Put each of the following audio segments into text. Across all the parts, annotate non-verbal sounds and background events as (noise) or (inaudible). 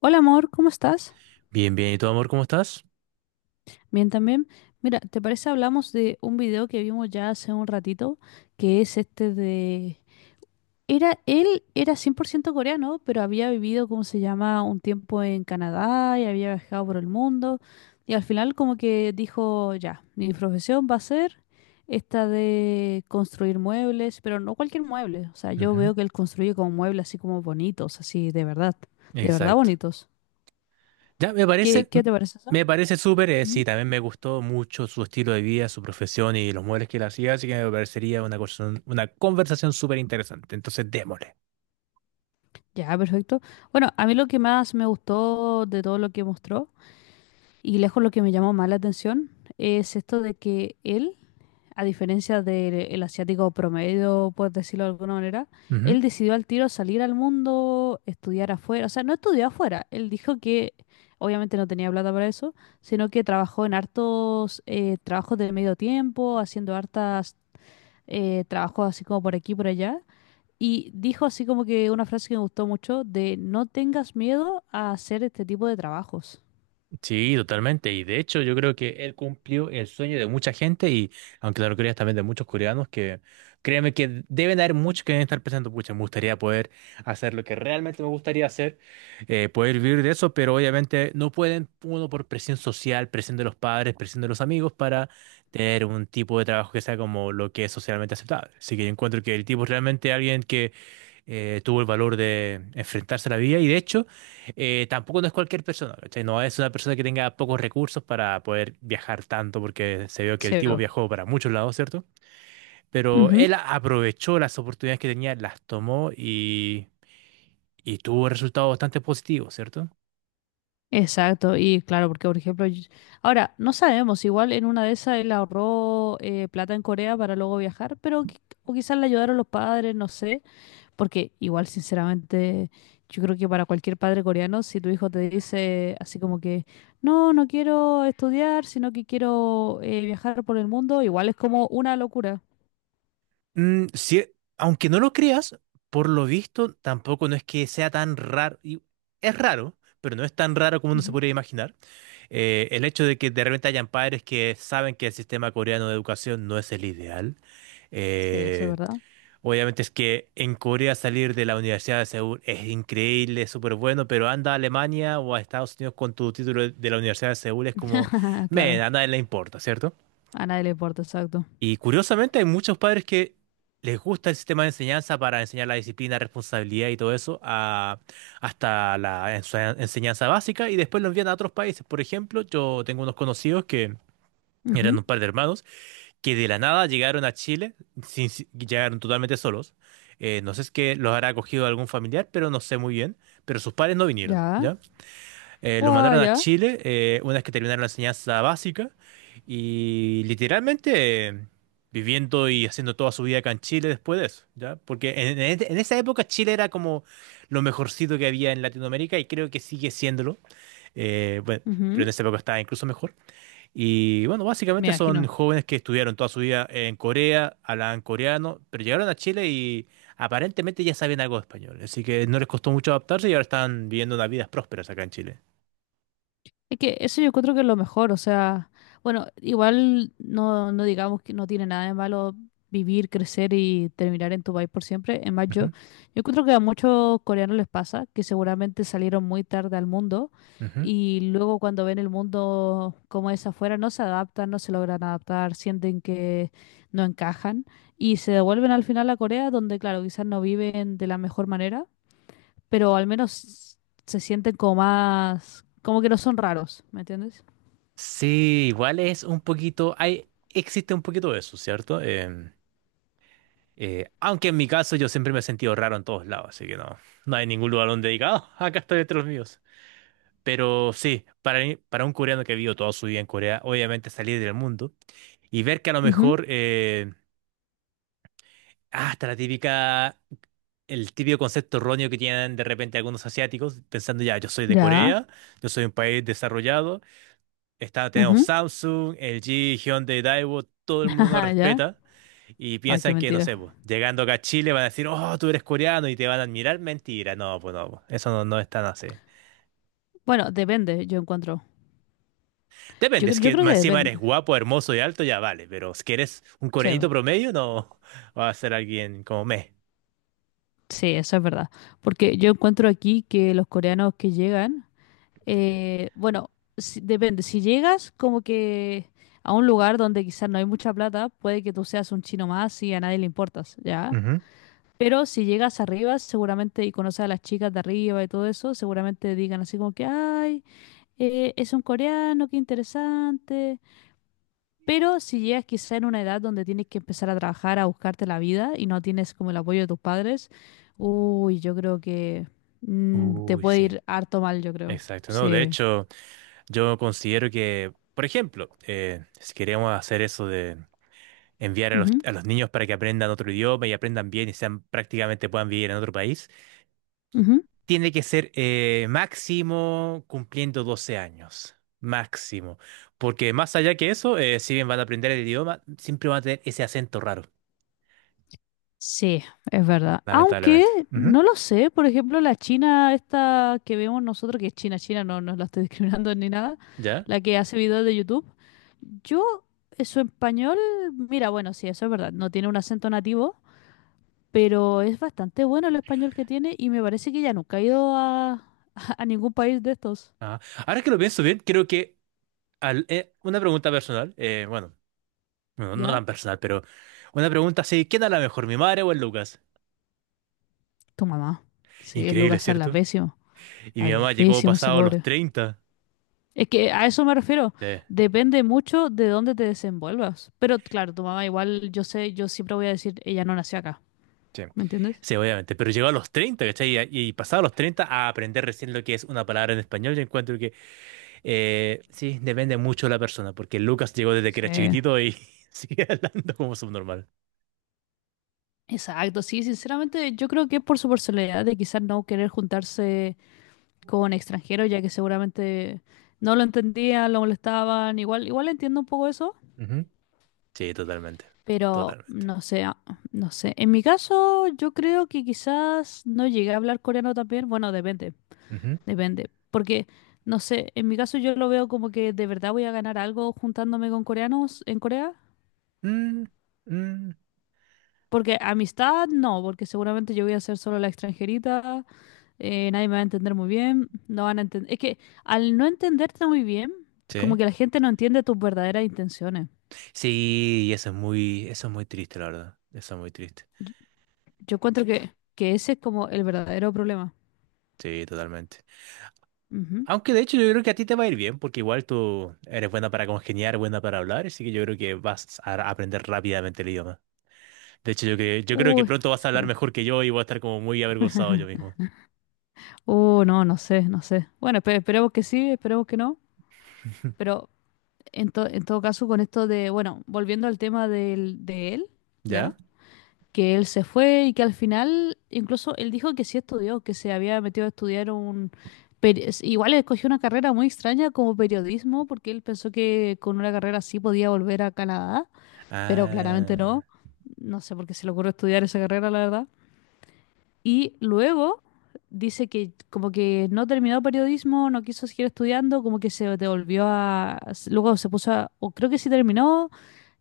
Hola amor, ¿cómo estás? Bien, bien. ¿Y tú, amor, cómo estás? Bien también. Mira, ¿te parece hablamos de un video que vimos ya hace un ratito, que es este de. Él era 100% coreano, pero había vivido, ¿cómo se llama?, un tiempo en Canadá y había viajado por el mundo. Y al final como que dijo, ya, mi profesión va a ser esta de construir muebles, pero no cualquier mueble. O sea, yo Ujú. veo que él construye como muebles así como bonitos, así de verdad Exacto. bonitos. Ya, ¿Qué, qué te parece eso? me parece súper, sí, también me gustó mucho su estilo de vida, su profesión y los muebles que él hacía, así que me parecería una conversación súper interesante. Entonces, démosle. Ya, perfecto. Bueno, a mí lo que más me gustó de todo lo que mostró, y lejos lo que me llamó más la atención, es esto de que él, a diferencia del asiático promedio, por decirlo de alguna manera, él decidió al tiro salir al mundo, estudiar afuera. O sea, no estudió afuera. Él dijo que obviamente no tenía plata para eso, sino que trabajó en hartos trabajos de medio tiempo, haciendo hartas trabajos así como por aquí y por allá. Y dijo así como que una frase que me gustó mucho de no tengas miedo a hacer este tipo de trabajos. Sí, totalmente. Y de hecho, yo creo que él cumplió el sueño de mucha gente y, aunque claro, creas también de muchos coreanos que, créeme que deben haber muchos que deben estar pensando, pucha, me gustaría poder hacer lo que realmente me gustaría hacer, poder vivir de eso, pero obviamente no pueden, uno por presión social, presión de los padres, presión de los amigos, para tener un tipo de trabajo que sea como lo que es socialmente aceptable. Así que yo encuentro que el tipo es realmente alguien tuvo el valor de enfrentarse a la vida y de hecho tampoco no es cualquier persona, ¿cachai? No es una persona que tenga pocos recursos para poder viajar tanto porque se vio que el tipo SEO. viajó para muchos lados, ¿cierto? Pero Ujú. él aprovechó las oportunidades que tenía, las tomó y tuvo resultados bastante positivos, ¿cierto? Exacto, y claro, porque por ejemplo, ahora no sabemos, igual en una de esas él ahorró plata en Corea para luego viajar, pero o quizás le ayudaron los padres, no sé, porque igual sinceramente yo creo que para cualquier padre coreano, si tu hijo te dice así como que, no, no quiero estudiar, sino que quiero viajar por el mundo, igual es como una locura. Sí, aunque no lo creas, por lo visto tampoco no es que sea tan raro. Es raro, pero no es tan raro como uno se podría imaginar. El hecho de que de repente hayan padres que saben que el sistema coreano de educación no es el ideal. Sí, eso es Eh, verdad. Obviamente es que en Corea salir de la Universidad de Seúl es increíble, es súper bueno, pero anda a Alemania o a Estados Unidos con tu título de la Universidad de Seúl es como, (laughs) men, Claro, a nadie le importa, ¿cierto? a nadie le importa, exacto. Y curiosamente hay muchos padres que les gusta el sistema de enseñanza para enseñar la disciplina, responsabilidad y todo eso hasta la enseñanza básica y después lo envían a otros países. Por ejemplo, yo tengo unos conocidos que eran Ujú. un par de hermanos que de la nada llegaron a Chile, llegaron totalmente solos. No sé si es que los habrá acogido algún familiar, pero no sé muy bien. Pero sus padres no vinieron, Ya. Los Guau, mandaron a ya. Chile una vez que terminaron la enseñanza básica y literalmente, viviendo y haciendo toda su vida acá en Chile después de eso, ¿ya? Porque en esa época Chile era como lo mejorcito que había en Latinoamérica y creo que sigue siéndolo, bueno, pero en Ujú. esa época estaba incluso mejor. Y bueno, Me básicamente son imagino. jóvenes que estudiaron toda su vida en Corea, hablaban coreano, pero llegaron a Chile y aparentemente ya saben algo de español, así que no les costó mucho adaptarse y ahora están viviendo unas vidas prósperas acá en Chile. Es que eso yo creo que es lo mejor, o sea, bueno, igual no, no digamos que no tiene nada de malo vivir, crecer y terminar en tu país por siempre. Es más, yo encuentro que a muchos coreanos les pasa que seguramente salieron muy tarde al mundo Ujú. y luego cuando ven el mundo como es afuera no se adaptan, no se logran adaptar, sienten que no encajan y se devuelven al final a Corea donde, claro, quizás no viven de la mejor manera pero al menos se sienten como más, como que no son raros, ¿me entiendes? Sí, igual es un poquito, existe un poquito de eso, ¿cierto? Aunque en mi caso yo siempre me he sentido raro en todos lados, así que no, no hay ningún lugar donde diga, "Ah, (laughs) acá estoy entre los míos." Pero sí, para un coreano que vivió toda su vida en Corea, obviamente salir del mundo y ver que a lo Ujú. mejor, hasta el típico concepto erróneo que tienen de repente algunos asiáticos, pensando ya, yo soy de Ya, Corea, yo soy un país desarrollado. Está, tenemos ujú, Samsung, LG, Hyundai, Daewoo, todo el (laughs) mundo nos ajá, ya. respeta y Ah, qué piensan que, no mentira. sé, pues, llegando acá a Chile van a decir, oh, tú eres coreano y te van a admirar. Mentira, no, pues no, pues, eso no, no es tan así. Bueno, depende, yo encuentro. Yo, Depende, si cre- yo que creo que más encima eres depende, guapo, hermoso y alto, ya vale, pero si que eres un sí, coreanito bo. promedio, no va a ser alguien como me. Sí, eso es verdad. Porque yo encuentro aquí que los coreanos que llegan, bueno, depende. Si llegas como que a un lugar donde quizás no hay mucha plata, puede que tú seas un chino más y a nadie le importas, ¿ya? Ujú. Pero si llegas arriba, seguramente, y conoces a las chicas de arriba y todo eso, seguramente digan así como que, ay, es un coreano, qué interesante. Pero si llegas quizá en una edad donde tienes que empezar a trabajar, a buscarte la vida y no tienes como el apoyo de tus padres, uy, yo creo que mm, te Uy, puede sí, ir harto mal, yo creo. exacto, ¿no? De Sí. hecho, yo considero que, por ejemplo, si queremos hacer eso, enviar a los, Ujú, a los niños para que aprendan otro idioma y aprendan bien y sean prácticamente puedan vivir en otro país, ujú. tiene que ser, máximo cumpliendo 12 años. Máximo. Porque más allá que eso, si bien van a aprender el idioma, siempre van a tener ese acento raro, Sí, es verdad. Aunque lamentablemente. Ujú. no lo sé, por ejemplo, la China esta que vemos nosotros, que es China, China, no, no la estoy (laughs) discriminando ni nada, ¿Ya? la que hace videos de YouTube, yo, su español, mira, bueno, sí, eso es verdad, no tiene un acento nativo, pero es bastante bueno el español que tiene y me parece que ya nunca ha ido a, (laughs) a ningún país de estos, Ajá. Ahora que lo pienso bien, creo que una pregunta personal, bueno, no, no ¿ya? tan personal, pero una pregunta así, ¿quién habla mejor, mi madre o el Lucas? Tu mamá, sí, el Increíble, Lucas ¿cierto? Y mi habla mamá llegó pésimo ese pasado los pobre. 30. Es que a eso me refiero. Sí. Depende mucho de dónde te desenvuelvas. Pero claro, tu mamá igual, yo sé, yo siempre voy a decir, ella no nació acá. Sí, ¿Me entiendes? sí, obviamente, pero llegó a los 30, ¿cachai? Y pasado los 30 a aprender recién lo que es una palabra en español, yo encuentro que, sí, depende mucho de la persona, porque Lucas llegó desde que Sí. era chiquitito y (laughs) sigue hablando como subnormal. Exacto, sí, sinceramente yo creo que es por su personalidad de quizás no querer juntarse con extranjeros, ya que seguramente no lo entendían, lo molestaban, igual, igual entiendo un poco eso, Ujú. Sí, totalmente, pero totalmente. no sé, ah, no sé. En mi caso, yo creo que quizás no llegué a hablar coreano también, bueno, depende. Ujú. Depende. Porque, no sé, en mi caso yo lo veo como que de verdad voy a ganar algo juntándome con coreanos en Corea. Mm, mm, Porque amistad no, porque seguramente yo voy a ser solo la extranjerita, nadie me va a entender muy bien, no van a entender. Es que al no entenderte muy bien, como sí. que la gente no entiende tus verdaderas intenciones. Sí, y eso es muy triste, la verdad. Eso es muy triste. Yo encuentro que ese es como el verdadero problema. Sí, totalmente. Ujú. Aunque de hecho yo creo que a ti te va a ir bien, porque igual tú eres buena para congeniar, buena para hablar, así que yo creo que vas a aprender rápidamente el idioma. De hecho, yo creo que Uy, pronto vas a hablar espero. mejor que yo y voy a estar como muy avergonzado yo (laughs) mismo. No, no sé, no sé. Bueno, esperemos que sí, esperemos que no. (laughs) Pero En todo caso, con esto de, bueno, volviendo al tema del, de él, ¿ya? ¿Ya? Que él se fue y que al final, incluso él dijo que sí estudió, que se había metido a estudiar un. Igual escogió una carrera muy extraña como periodismo, porque él pensó que con una carrera así podía volver a Canadá, pero claramente no. Ah, No sé por qué se le ocurrió estudiar esa carrera, la verdad. Y luego dice que como que no terminó periodismo, no quiso seguir estudiando, como que se devolvió a. Luego se puso a. O creo que sí terminó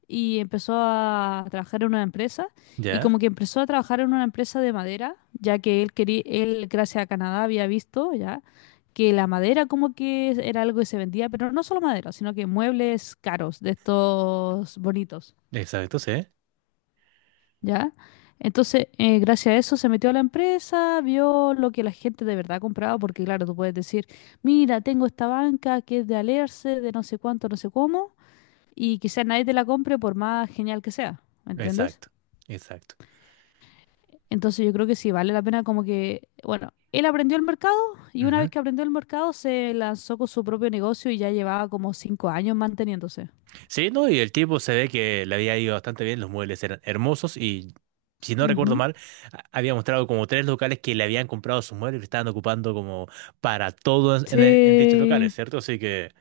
y empezó a trabajar en una empresa. Y ya. como que empezó a trabajar en una empresa de madera, ya que él quería, él gracias a Canadá había visto ya que la madera como que era algo que se vendía, pero no solo madera, sino que muebles caros, de estos bonitos. Exacto, sí. ¿Ya? Entonces, gracias a eso se metió a la empresa, vio lo que la gente de verdad compraba, porque claro, tú puedes decir, mira, tengo esta banca que es de Alerce, de no sé cuánto, no sé cómo, y quizás nadie te la compre por más genial que sea, ¿me entiendes? Exacto, exacto. Entonces yo creo que sí, vale la pena como que, bueno, él aprendió el mercado y una vez que aprendió el mercado se lanzó con su propio negocio y ya llevaba como 5 años manteniéndose. Sí, no, y el tipo se ve que le había ido bastante bien, los muebles eran hermosos y si no recuerdo Ujú. mal, había mostrado como tres locales que le habían comprado sus muebles y estaban ocupando como para todos en, en dichos locales, Sí. ¿cierto? Así que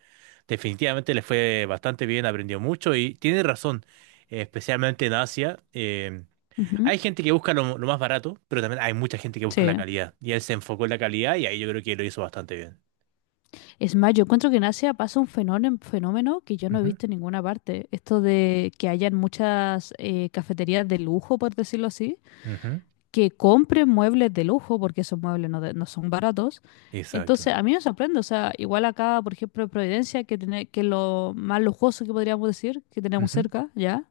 definitivamente le fue bastante bien, aprendió mucho y tiene razón, especialmente en Asia. Ujú. Hay gente que busca lo más barato, pero también hay mucha gente que busca la Sí. calidad y él se enfocó en la calidad y ahí yo creo que lo hizo bastante bien. Es más, yo encuentro que en Asia pasa un fenómeno, fenómeno que yo no he Ujú, visto en ninguna parte. Esto de que hayan muchas cafeterías de lujo, por decirlo así, ujú. que compren muebles de lujo, porque esos muebles no, no son baratos. Exacto. Entonces, a mí me sorprende. O sea, igual acá, por ejemplo, en Providencia, que es lo más lujoso que podríamos decir, que tenemos cerca, ¿ya?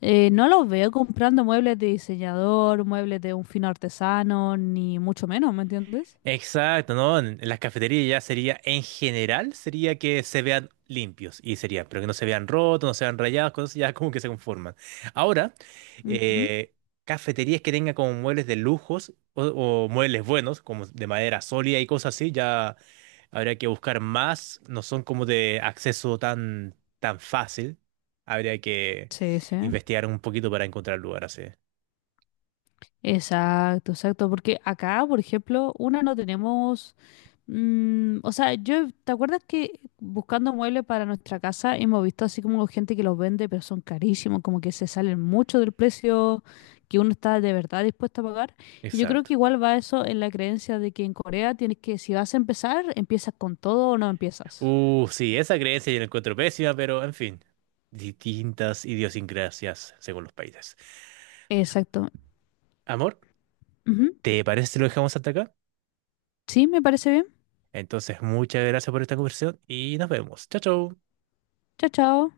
No los veo comprando muebles de diseñador, muebles de un fino artesano, ni mucho menos, ¿me entiendes? Exacto, ¿no? En las cafeterías ya sería, en general, sería que se vean limpios y sería, pero que no se vean rotos, no se vean rayados, cosas ya como que se conforman. Ahora, Ujú. eh, cafeterías que tengan como muebles de lujos o muebles buenos, como de madera sólida y cosas así, ya habría que buscar más, no son como de acceso tan, tan fácil, habría que Sí, sí. investigar un poquito para encontrar lugar así. Exacto, exacto, porque acá, por ejemplo, una no tenemos, mm, o sea, yo, ¿te acuerdas que buscando muebles para nuestra casa hemos visto así como gente que los vende, pero son carísimos, como que se salen mucho del precio que uno está de verdad dispuesto a pagar? Y yo creo Exacto. que igual va eso en la creencia de que en Corea tienes que, si vas a empezar, empiezas con todo o no empiezas. Sí, esa creencia yo la encuentro pésima, pero en fin, distintas idiosincrasias según los países. Exacto. Amor, Ujú. ¿te parece si lo dejamos hasta acá? Sí, me parece bien. Entonces, muchas gracias por esta conversación y nos vemos. Chao, chao. Chao, chao.